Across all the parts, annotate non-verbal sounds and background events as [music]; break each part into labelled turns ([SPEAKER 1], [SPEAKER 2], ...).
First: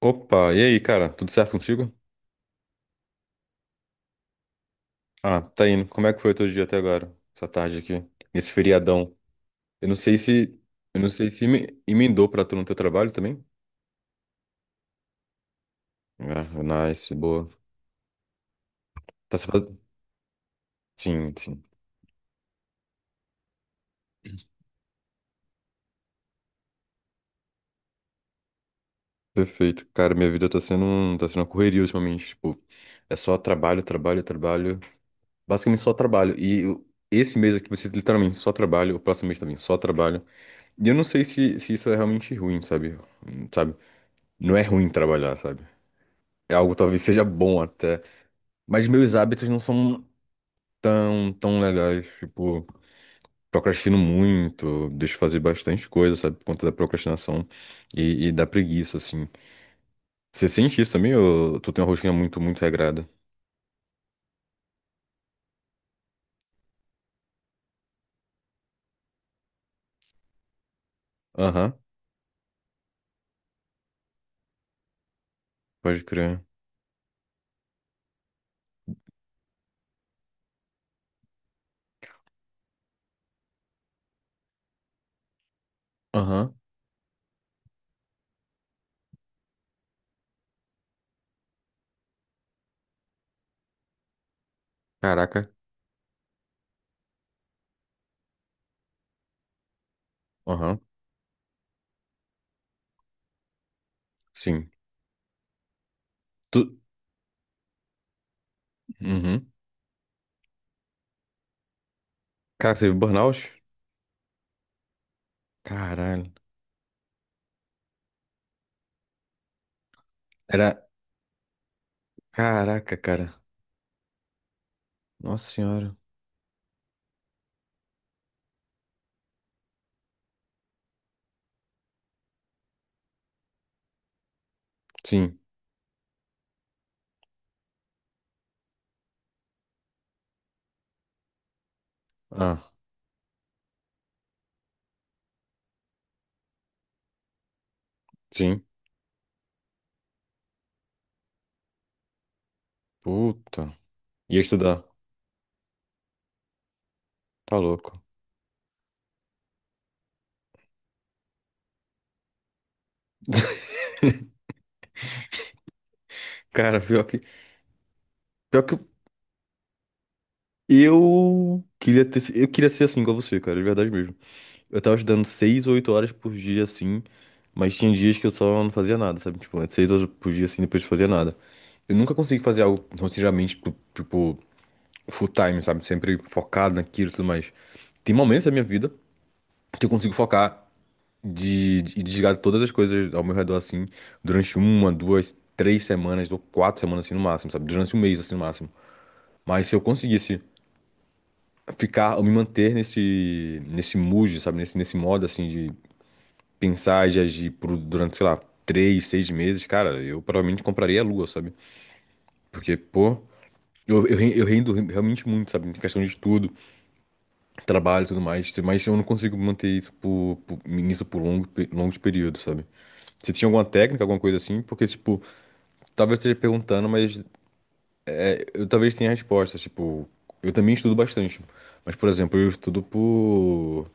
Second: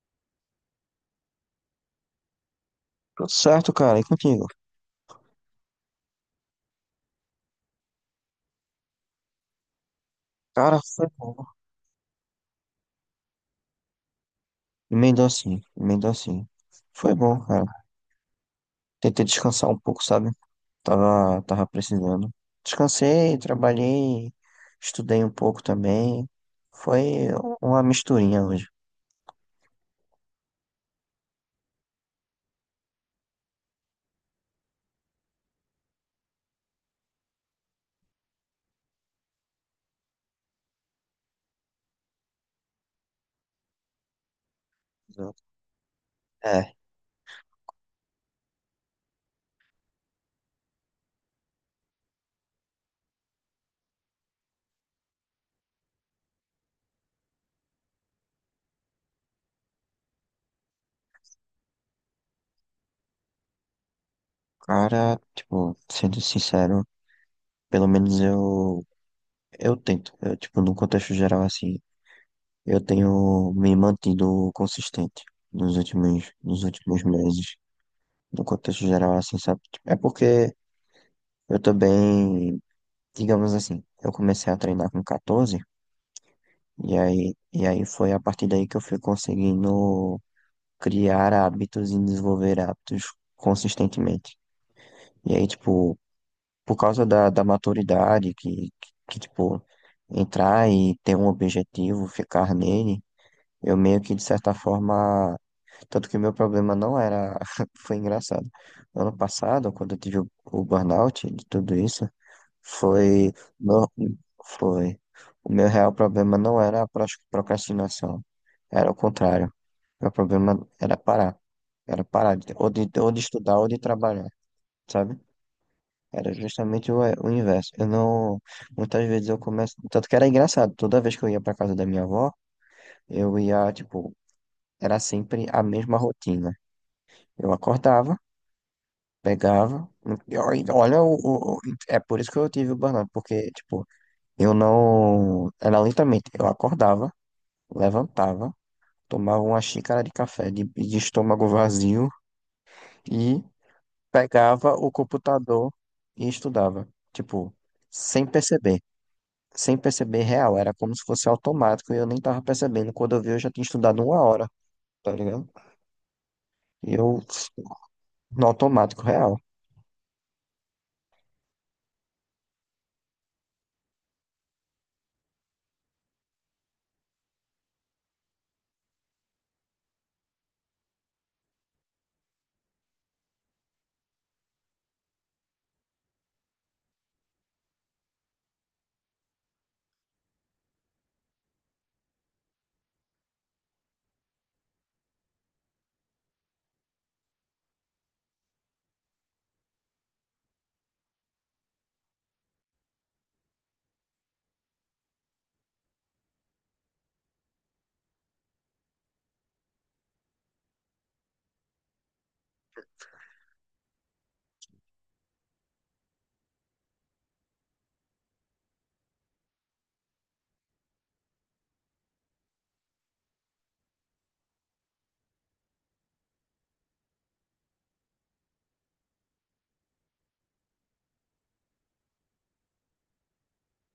[SPEAKER 1] Opa, e aí, cara? Tudo certo contigo?
[SPEAKER 2] Tudo certo, cara. E contigo?
[SPEAKER 1] Ah, tá indo. Como é que foi o teu dia até agora? Essa tarde aqui, nesse feriadão. Eu não sei se,
[SPEAKER 2] Cara,
[SPEAKER 1] eu
[SPEAKER 2] foi
[SPEAKER 1] não sei
[SPEAKER 2] bom.
[SPEAKER 1] se emendou pra tu no teu trabalho também.
[SPEAKER 2] Emendou assim, emendou
[SPEAKER 1] Ah,
[SPEAKER 2] assim.
[SPEAKER 1] nice,
[SPEAKER 2] Foi bom,
[SPEAKER 1] boa.
[SPEAKER 2] cara. Tentei
[SPEAKER 1] Tá, se faz...
[SPEAKER 2] descansar um pouco, sabe?
[SPEAKER 1] Sim,
[SPEAKER 2] Tava,
[SPEAKER 1] sim.
[SPEAKER 2] tava precisando. Descansei, trabalhei, estudei um pouco também. Foi uma misturinha hoje.
[SPEAKER 1] Perfeito. Cara, minha vida tá sendo, tá sendo uma correria ultimamente, tipo, é só trabalho, trabalho, trabalho. Basicamente só trabalho. Esse mês aqui vai ser literalmente só trabalho, o próximo mês também só trabalho. E eu não sei se, isso é realmente ruim, sabe? Sabe? Não é ruim trabalhar,
[SPEAKER 2] Exato.
[SPEAKER 1] sabe? É algo
[SPEAKER 2] É,
[SPEAKER 1] que talvez seja bom até. Mas meus hábitos não são tão legais. Tipo, procrastino muito, deixo fazer bastante coisa, sabe? Por conta da procrastinação e da preguiça, assim. Você sente isso também ou tu tem uma rotina muito, muito regrada?
[SPEAKER 2] cara, tipo, sendo sincero, pelo menos eu tento. Eu, tipo, no contexto geral,
[SPEAKER 1] Aham,
[SPEAKER 2] assim, eu tenho me mantido consistente nos
[SPEAKER 1] pode
[SPEAKER 2] últimos,
[SPEAKER 1] crer.
[SPEAKER 2] nos últimos meses. No contexto geral, assim, sabe? Tipo, é porque eu também, digamos assim, eu comecei a treinar com 14,
[SPEAKER 1] Aham,
[SPEAKER 2] e aí foi a partir daí que eu fui conseguindo criar hábitos e desenvolver hábitos consistentemente. E aí,
[SPEAKER 1] caraca.
[SPEAKER 2] tipo, por causa da maturidade, que, tipo, entrar
[SPEAKER 1] Aham,
[SPEAKER 2] e ter um objetivo, ficar nele, eu meio que, de certa
[SPEAKER 1] sim.
[SPEAKER 2] forma, tanto que o meu problema
[SPEAKER 1] Tu...
[SPEAKER 2] não era, [laughs] foi engraçado. Ano
[SPEAKER 1] Uhum.
[SPEAKER 2] passado, quando eu tive o burnout de tudo isso,
[SPEAKER 1] Cara, você viu
[SPEAKER 2] Foi,
[SPEAKER 1] burnout?
[SPEAKER 2] no- foi. O meu real
[SPEAKER 1] Caralho.
[SPEAKER 2] problema não era a procrastinação, era o contrário. Meu problema
[SPEAKER 1] Era...
[SPEAKER 2] era parar. Era parar de, ou de,
[SPEAKER 1] Caraca,
[SPEAKER 2] ou de
[SPEAKER 1] cara.
[SPEAKER 2] estudar ou de trabalhar, sabe?
[SPEAKER 1] Nossa senhora.
[SPEAKER 2] Era justamente o inverso. Eu não. Muitas vezes eu começo. Tanto que era engraçado. Toda vez que eu ia pra casa da minha avó, eu ia, tipo, era
[SPEAKER 1] Sim.
[SPEAKER 2] sempre a mesma rotina. Eu acordava, pegava. E olha, é por isso que eu
[SPEAKER 1] Ah,
[SPEAKER 2] tive o burnout, porque, tipo, eu não. Era lentamente. Eu acordava, levantava,
[SPEAKER 1] sim.
[SPEAKER 2] tomava uma xícara de café de estômago vazio e
[SPEAKER 1] Puta. Ia
[SPEAKER 2] pegava
[SPEAKER 1] estudar.
[SPEAKER 2] o computador e estudava. Tipo,
[SPEAKER 1] Tá louco.
[SPEAKER 2] sem perceber. Sem perceber real. Era como se fosse automático e eu nem tava percebendo. Quando eu vi, eu já tinha estudado uma hora, tá ligado?
[SPEAKER 1] Cara,
[SPEAKER 2] E eu, no
[SPEAKER 1] pior que
[SPEAKER 2] automático real.
[SPEAKER 1] eu queria ter, eu queria ser assim igual você, cara, de verdade mesmo. Eu tava estudando 6 ou 8 horas por dia, assim, mas tinha dias que eu só não fazia nada, sabe? Tipo, é 6 horas por dia, assim, depois não fazia nada. Eu nunca consegui fazer algo sinceramente, tipo, full time, sabe? Sempre focado naquilo e tudo mais. Tem momentos da minha vida que eu consigo focar e desligar todas as coisas ao meu redor, assim, durante 1, 2, 3 semanas ou 4 semanas, assim, no máximo, sabe? Durante um mês, assim, no máximo. Mas se eu conseguisse ficar, ou me manter nesse mood, sabe? Nesse modo, assim, de pensar e de agir durante, sei lá, 3, 6 meses, cara, eu provavelmente compraria a Lua, sabe? Porque, pô, eu rendo realmente muito, sabe? Em questão de estudo, trabalho e tudo mais, mas eu não consigo manter isso nisso por longos períodos, sabe? Você tinha alguma técnica, alguma coisa assim? Porque, tipo, talvez eu esteja perguntando, mas eu talvez tenha a resposta, tipo, eu também estudo bastante. Mas, por exemplo, eu estudo por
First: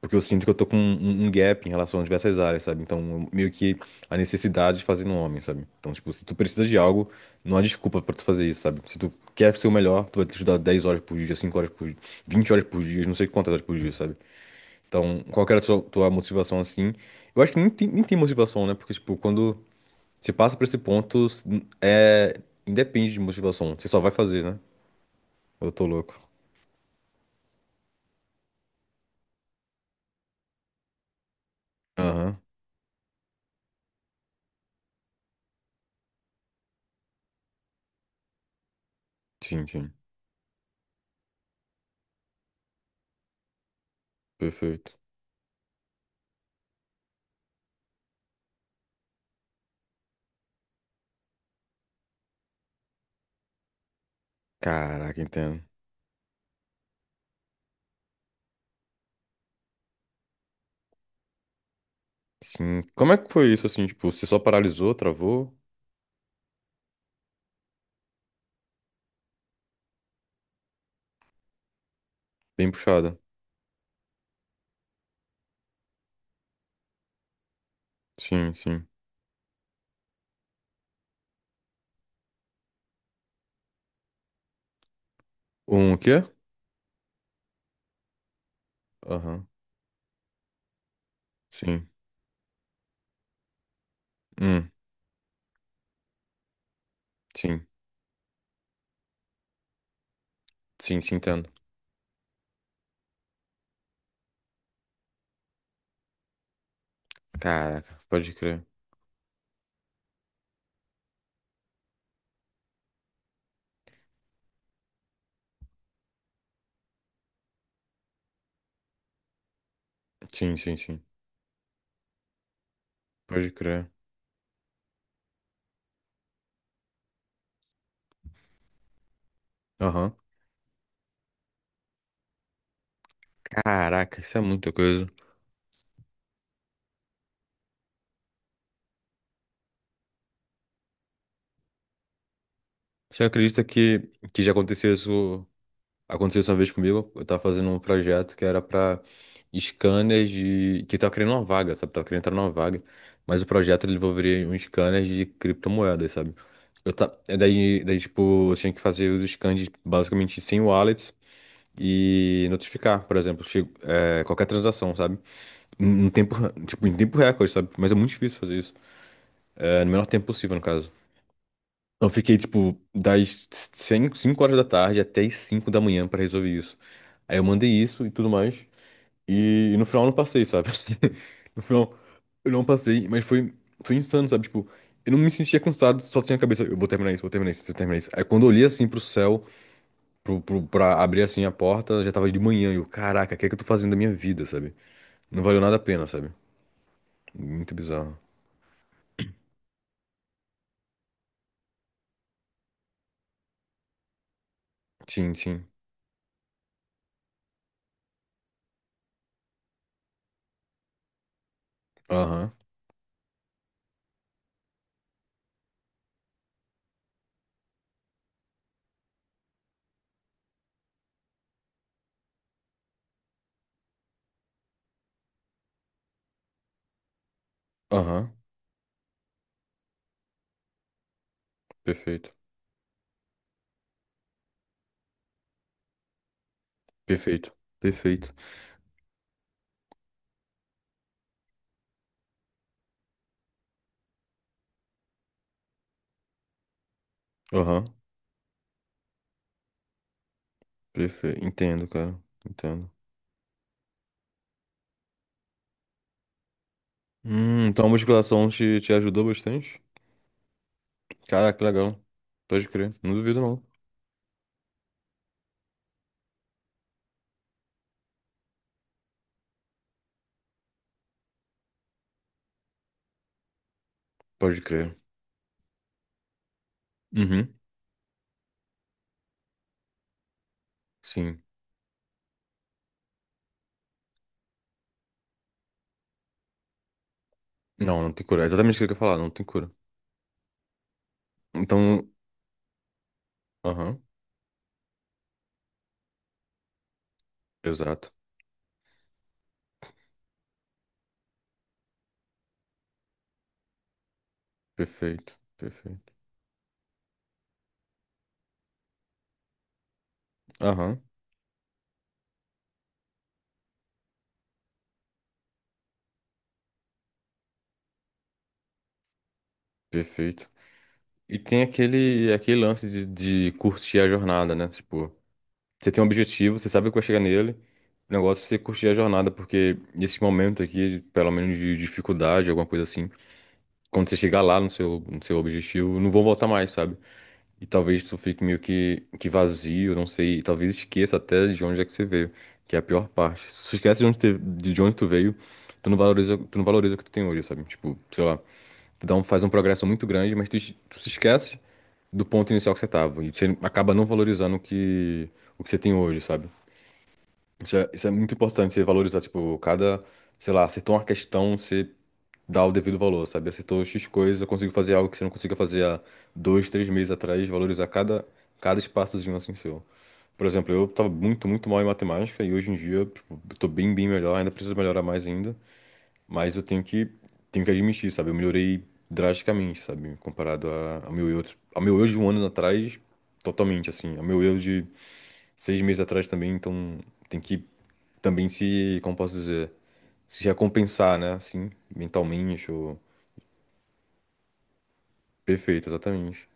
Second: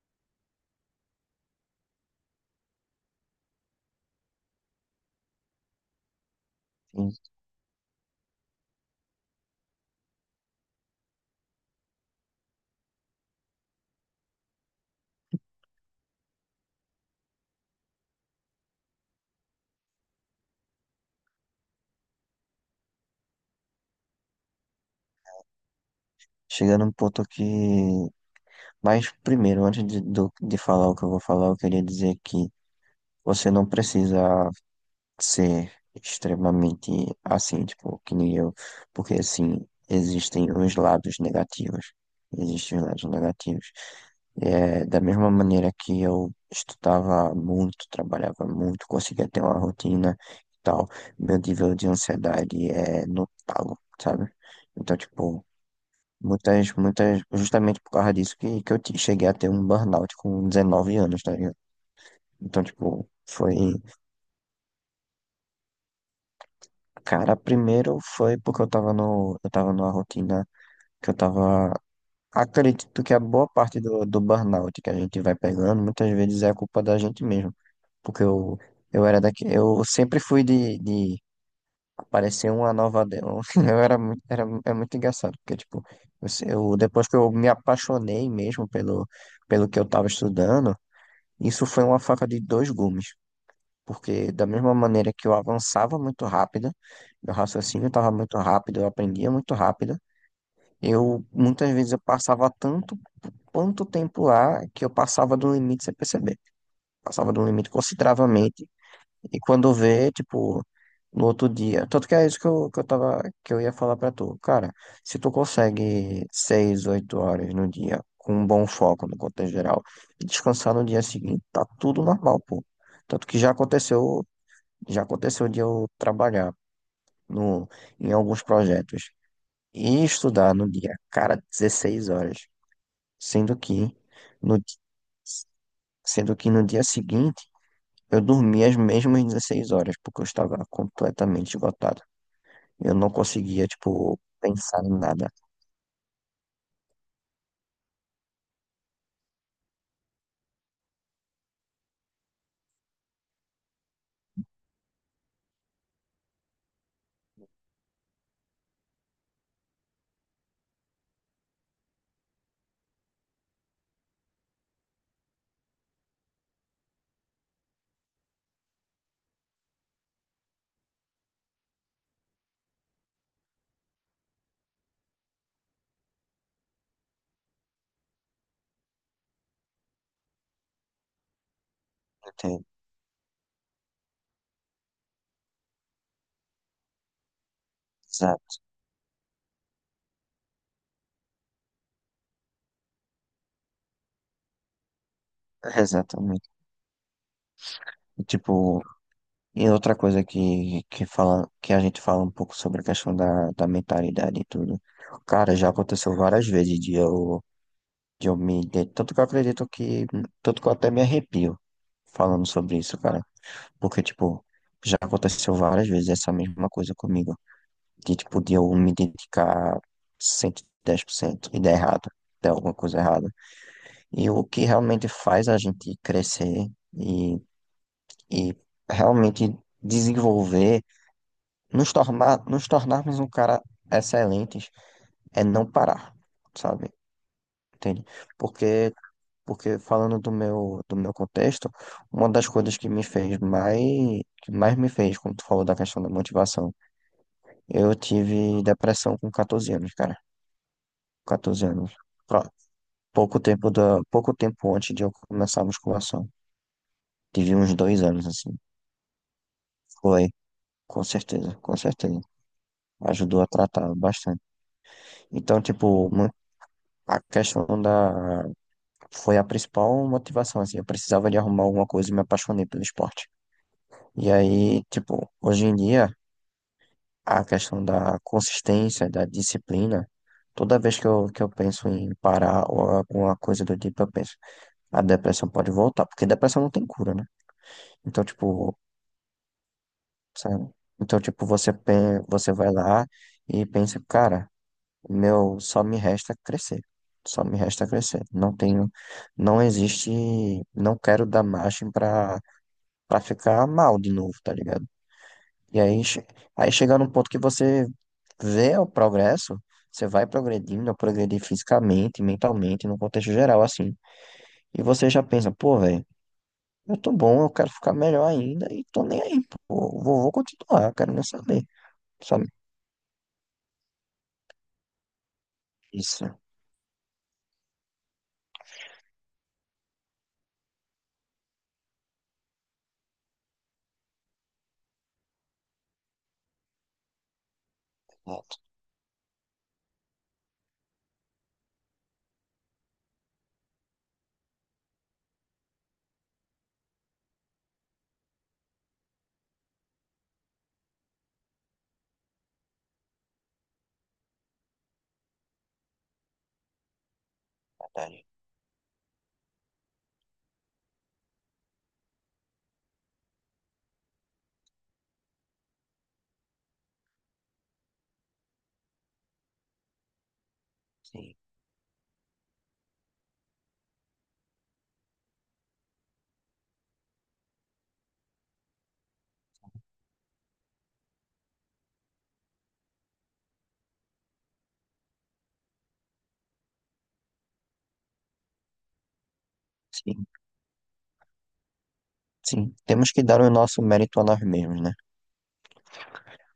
[SPEAKER 1] porque eu sinto que eu tô com um gap em relação a diversas áreas, sabe? Então, meio que a necessidade de fazer no homem, sabe? Então, tipo, se tu precisa de algo,
[SPEAKER 2] E
[SPEAKER 1] não há desculpa pra tu fazer isso, sabe? Se tu quer ser o melhor, tu vai estudar 10 horas por dia, 5 horas por dia, 20 horas por dia, não sei quantas horas por dia, sabe? Então, qual que era a tua motivação assim? Eu acho que nem tem motivação, né? Porque, tipo, quando você passa pra esse ponto, é... independe de motivação. Você só vai fazer, né? Eu tô louco.
[SPEAKER 2] chegando num ponto que. Mas primeiro, antes de falar o que eu vou falar, eu queria dizer
[SPEAKER 1] Aham.
[SPEAKER 2] que você não precisa. Ser extremamente assim, tipo, que nem eu, porque
[SPEAKER 1] Sim,
[SPEAKER 2] assim,
[SPEAKER 1] sim.
[SPEAKER 2] existem os lados negativos, existem os lados negativos. É,
[SPEAKER 1] Perfeito.
[SPEAKER 2] da mesma maneira que eu estudava muito, trabalhava muito, conseguia ter uma rotina e tal, meu nível de ansiedade é notável, sabe? Então,
[SPEAKER 1] Caraca,
[SPEAKER 2] tipo,
[SPEAKER 1] entendo.
[SPEAKER 2] muitas, muitas, justamente por causa disso que cheguei a ter um burnout com 19 anos, tá ligado? Então,
[SPEAKER 1] Sim.
[SPEAKER 2] tipo,
[SPEAKER 1] Como é que foi
[SPEAKER 2] foi.
[SPEAKER 1] isso, assim? Tipo, você só paralisou, travou?
[SPEAKER 2] Cara, primeiro foi porque eu tava no, eu tava numa rotina que eu tava.
[SPEAKER 1] Bem
[SPEAKER 2] Acredito que
[SPEAKER 1] puxada.
[SPEAKER 2] a boa parte do burnout que a gente vai pegando, muitas vezes é a culpa da gente mesmo. Porque
[SPEAKER 1] Sim,
[SPEAKER 2] eu,
[SPEAKER 1] sim.
[SPEAKER 2] eu era daqui, eu sempre fui de aparecer uma nova. [laughs] Eu era, é muito engraçado, porque, tipo,
[SPEAKER 1] Um, o quê?
[SPEAKER 2] eu, se- eu- depois que eu me apaixonei mesmo pelo,
[SPEAKER 1] Aham.
[SPEAKER 2] que eu tava estudando, isso foi
[SPEAKER 1] Sim.
[SPEAKER 2] uma faca de dois gumes. Porque da
[SPEAKER 1] Hum,
[SPEAKER 2] mesma maneira que eu avançava muito rápido, meu
[SPEAKER 1] sim.
[SPEAKER 2] raciocínio estava muito rápido, eu aprendia muito rápido,
[SPEAKER 1] Sim, sim,
[SPEAKER 2] eu
[SPEAKER 1] entendo.
[SPEAKER 2] muitas vezes eu passava tanto quanto tempo lá que eu passava do limite sem perceber. Passava do limite
[SPEAKER 1] Caraca, pode crer.
[SPEAKER 2] consideravelmente e quando vê, tipo, no outro dia, tanto que é isso que eu ia falar pra tu. Cara, se tu consegue 6, 8 horas no dia com um bom foco no contexto geral e
[SPEAKER 1] Sim,
[SPEAKER 2] descansar
[SPEAKER 1] sim,
[SPEAKER 2] no dia
[SPEAKER 1] sim.
[SPEAKER 2] seguinte, tá tudo normal, pô. Tanto que
[SPEAKER 1] Pode
[SPEAKER 2] já
[SPEAKER 1] crer.
[SPEAKER 2] aconteceu já aconteceu de eu trabalhar no, em alguns projetos e
[SPEAKER 1] Aham.
[SPEAKER 2] estudar no dia, cara, 16 horas, sendo que
[SPEAKER 1] Caraca, isso é
[SPEAKER 2] no,
[SPEAKER 1] muita
[SPEAKER 2] di-
[SPEAKER 1] coisa.
[SPEAKER 2] no dia seguinte eu dormi as mesmas 16 horas, porque eu estava completamente esgotado. Eu não
[SPEAKER 1] Você acredita
[SPEAKER 2] conseguia, tipo,
[SPEAKER 1] que já
[SPEAKER 2] pensar
[SPEAKER 1] aconteceu
[SPEAKER 2] em nada.
[SPEAKER 1] isso? Aconteceu isso uma vez comigo, eu tava fazendo um projeto que era pra scanners de... que tava criando uma vaga, sabe? Tava querendo entrar numa vaga, mas o projeto ele envolveria um scanner de criptomoedas, sabe? Eu ta... é daí, Daí, tipo, eu tinha que fazer os scans basicamente sem wallets e notificar, por exemplo, qualquer transação, sabe? Em tempo, tipo, em tempo recorde, sabe? Mas é muito difícil fazer isso. É, no menor tempo possível, no caso. Então, eu fiquei, tipo, das 5 5 horas da tarde até as 5 da manhã pra resolver isso. Aí eu mandei isso e tudo mais. E no final eu não passei, sabe? [laughs] No final eu
[SPEAKER 2] Entende?
[SPEAKER 1] não passei, mas foi, foi insano, sabe? Tipo, eu não me sentia cansado, só tinha a cabeça. Eu vou terminar isso, vou terminar isso, vou terminar isso. Aí quando eu
[SPEAKER 2] Exato,
[SPEAKER 1] olhei assim pro céu, pra abrir assim a porta, já tava de manhã. E eu, caraca, o que é que eu tô fazendo da minha vida, sabe? Não valeu nada a pena, sabe?
[SPEAKER 2] exatamente.
[SPEAKER 1] Muito bizarro.
[SPEAKER 2] E, tipo, outra coisa que a gente fala um pouco sobre a questão da mentalidade e tudo.
[SPEAKER 1] Sim,
[SPEAKER 2] Cara,
[SPEAKER 1] sim.
[SPEAKER 2] já aconteceu várias vezes de eu me ident- tanto que eu acredito que, tanto que eu até me arrepio falando
[SPEAKER 1] Aham,
[SPEAKER 2] sobre isso, cara, porque, tipo, já aconteceu várias vezes essa mesma coisa comigo, de, tipo, de eu me dedicar 110% e dar errado, dar alguma coisa errada, e o que realmente faz a gente crescer e,
[SPEAKER 1] aham.
[SPEAKER 2] e realmente desenvolver, nos
[SPEAKER 1] Perfeito,
[SPEAKER 2] tornar, nos tornarmos um cara excelentes, é não parar, sabe?
[SPEAKER 1] perfeito,
[SPEAKER 2] Entende?
[SPEAKER 1] perfeito.
[SPEAKER 2] Porque Porque falando do meu contexto, uma das coisas que me fez mais, que mais me fez, quando tu falou da questão da motivação,
[SPEAKER 1] Aham.
[SPEAKER 2] eu tive depressão com 14 anos, cara.
[SPEAKER 1] Perfeito.
[SPEAKER 2] 14
[SPEAKER 1] Entendo,
[SPEAKER 2] anos.
[SPEAKER 1] cara.
[SPEAKER 2] Pró-
[SPEAKER 1] Entendo.
[SPEAKER 2] pouco tempo antes de eu começar a musculação. Tive uns
[SPEAKER 1] Então a
[SPEAKER 2] 2 anos,
[SPEAKER 1] musculação
[SPEAKER 2] assim.
[SPEAKER 1] te ajudou bastante?
[SPEAKER 2] Foi, com certeza,
[SPEAKER 1] Caraca, que
[SPEAKER 2] com
[SPEAKER 1] legal.
[SPEAKER 2] certeza.
[SPEAKER 1] Pode crer. Não duvido,
[SPEAKER 2] Ajudou a
[SPEAKER 1] não.
[SPEAKER 2] tratar bastante. Então, tipo, a questão da, foi a principal motivação, assim. Eu precisava de arrumar alguma coisa e me apaixonei pelo esporte. E
[SPEAKER 1] Pode
[SPEAKER 2] aí,
[SPEAKER 1] crer.
[SPEAKER 2] tipo, hoje em dia a
[SPEAKER 1] Uhum.
[SPEAKER 2] questão da consistência, da disciplina. Toda vez que eu,
[SPEAKER 1] Sim.
[SPEAKER 2] que eu penso em parar ou alguma coisa do tipo, eu penso, a depressão pode voltar, porque depressão não tem cura, né?
[SPEAKER 1] Não, não
[SPEAKER 2] Então,
[SPEAKER 1] tem cura. É exatamente
[SPEAKER 2] tipo,
[SPEAKER 1] o que eu ia falar, não tem cura.
[SPEAKER 2] sabe? Então, tipo, você,
[SPEAKER 1] Então.
[SPEAKER 2] pe- você vai lá e
[SPEAKER 1] Aham.
[SPEAKER 2] pensa, cara, meu, só me resta crescer. Só me resta
[SPEAKER 1] Exato.
[SPEAKER 2] crescer. Não tenho, não existe, não quero dar margem pra ficar mal de novo, tá ligado?
[SPEAKER 1] Perfeito.
[SPEAKER 2] E aí,
[SPEAKER 1] Perfeito.
[SPEAKER 2] che- aí chega num ponto que você vê o progresso, você vai progredindo, eu
[SPEAKER 1] Aham.
[SPEAKER 2] progredi fisicamente, mentalmente, no contexto geral, assim. E você já pensa, pô, velho, eu tô bom, eu quero ficar melhor ainda e tô nem aí, pô, vou
[SPEAKER 1] Perfeito.
[SPEAKER 2] continuar, eu quero nem
[SPEAKER 1] E tem
[SPEAKER 2] saber,
[SPEAKER 1] aquele,
[SPEAKER 2] sabe?
[SPEAKER 1] aquele lance de curtir a jornada, né? Tipo, você tem um
[SPEAKER 2] Isso,
[SPEAKER 1] objetivo, você sabe que vai chegar nele. O negócio é você curtir a jornada, porque nesse momento aqui, pelo menos de dificuldade, alguma coisa assim, quando você chegar lá no seu objetivo, não vão voltar mais, sabe? E talvez isso fique
[SPEAKER 2] exato,
[SPEAKER 1] meio que vazio, não sei, e talvez esqueça até de onde é que você veio, que é a pior parte. Se você esquece de onde tu veio, tu não valoriza o que tu tem hoje, sabe? Tipo, sei lá, faz um progresso muito grande, mas tu se esquece do ponto inicial que você tava, e você acaba não valorizando o que você tem hoje, sabe? Isso é
[SPEAKER 2] verdade.
[SPEAKER 1] muito importante, você valorizar, tipo, cada, sei lá, acertou uma questão, você dá o devido valor, sabe? Acertou X coisa, conseguiu fazer algo que você não conseguia fazer há 2, 3 meses atrás, valorizar cada espaçozinho assim seu. Por exemplo, eu tava
[SPEAKER 2] Sim,
[SPEAKER 1] muito, muito mal em matemática e hoje em dia, tipo, eu tô bem, bem melhor, ainda preciso melhorar mais ainda, mas eu tenho que admitir, sabe? Eu melhorei drasticamente, sabe? Comparado ao meu eu, de um ano atrás, totalmente, assim, ao meu eu 6 meses atrás também, então tem que também se, como posso dizer,
[SPEAKER 2] sim,
[SPEAKER 1] se recompensar, né? Assim, mentalmente,
[SPEAKER 2] sim.
[SPEAKER 1] ou...
[SPEAKER 2] Temos que dar o nosso mérito a nós mesmos, né?
[SPEAKER 1] Perfeito, exatamente.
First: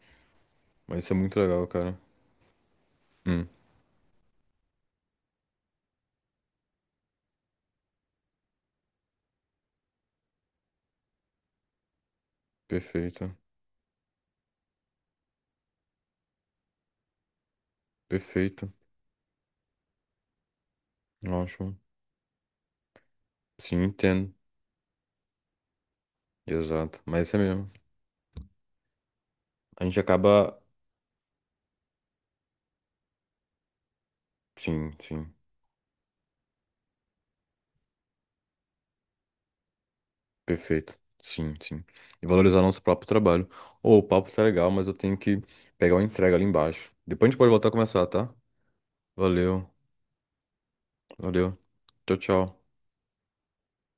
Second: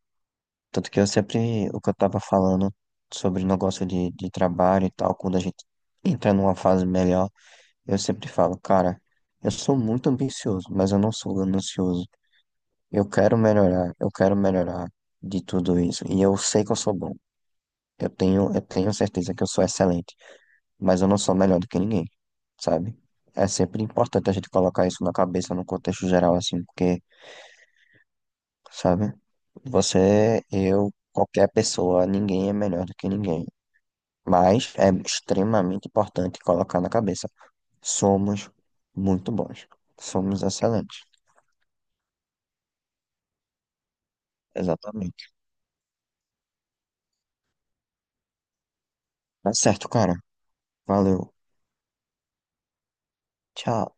[SPEAKER 2] Tanto que
[SPEAKER 1] Mas
[SPEAKER 2] eu
[SPEAKER 1] isso é muito legal,
[SPEAKER 2] sempre, o que eu
[SPEAKER 1] cara.
[SPEAKER 2] tava falando sobre
[SPEAKER 1] Hum,
[SPEAKER 2] o negócio de trabalho e tal, quando a gente entra numa fase melhor. Eu sempre falo, cara, eu sou muito ambicioso, mas eu não sou ganancioso.
[SPEAKER 1] perfeito,
[SPEAKER 2] Eu quero melhorar de tudo isso. E eu sei que eu sou bom. Eu tenho, eu
[SPEAKER 1] perfeito.
[SPEAKER 2] tenho certeza que eu sou excelente, mas eu não sou melhor do
[SPEAKER 1] Ótimo.
[SPEAKER 2] que ninguém, sabe? É
[SPEAKER 1] Sim,
[SPEAKER 2] sempre importante
[SPEAKER 1] entendo.
[SPEAKER 2] a gente colocar isso na cabeça, no contexto geral, assim,
[SPEAKER 1] Exato.
[SPEAKER 2] porque,
[SPEAKER 1] Mas isso é mesmo.
[SPEAKER 2] sabe?
[SPEAKER 1] A gente
[SPEAKER 2] Você,
[SPEAKER 1] acaba.
[SPEAKER 2] eu, qualquer pessoa, ninguém é melhor do que ninguém. Mas é
[SPEAKER 1] Sim, sim.
[SPEAKER 2] extremamente importante colocar na cabeça. Somos muito bons. Somos
[SPEAKER 1] Perfeito.
[SPEAKER 2] excelentes.
[SPEAKER 1] Sim, sim. E valorizar nosso próprio trabalho. Ô, o papo tá legal, mas eu tenho
[SPEAKER 2] Exatamente.
[SPEAKER 1] que pegar uma entrega ali embaixo. Depois a gente pode voltar a começar, tá?
[SPEAKER 2] Tá
[SPEAKER 1] Valeu,
[SPEAKER 2] certo, cara. Valeu.
[SPEAKER 1] valeu. Tchau, tchau.
[SPEAKER 2] Tchau.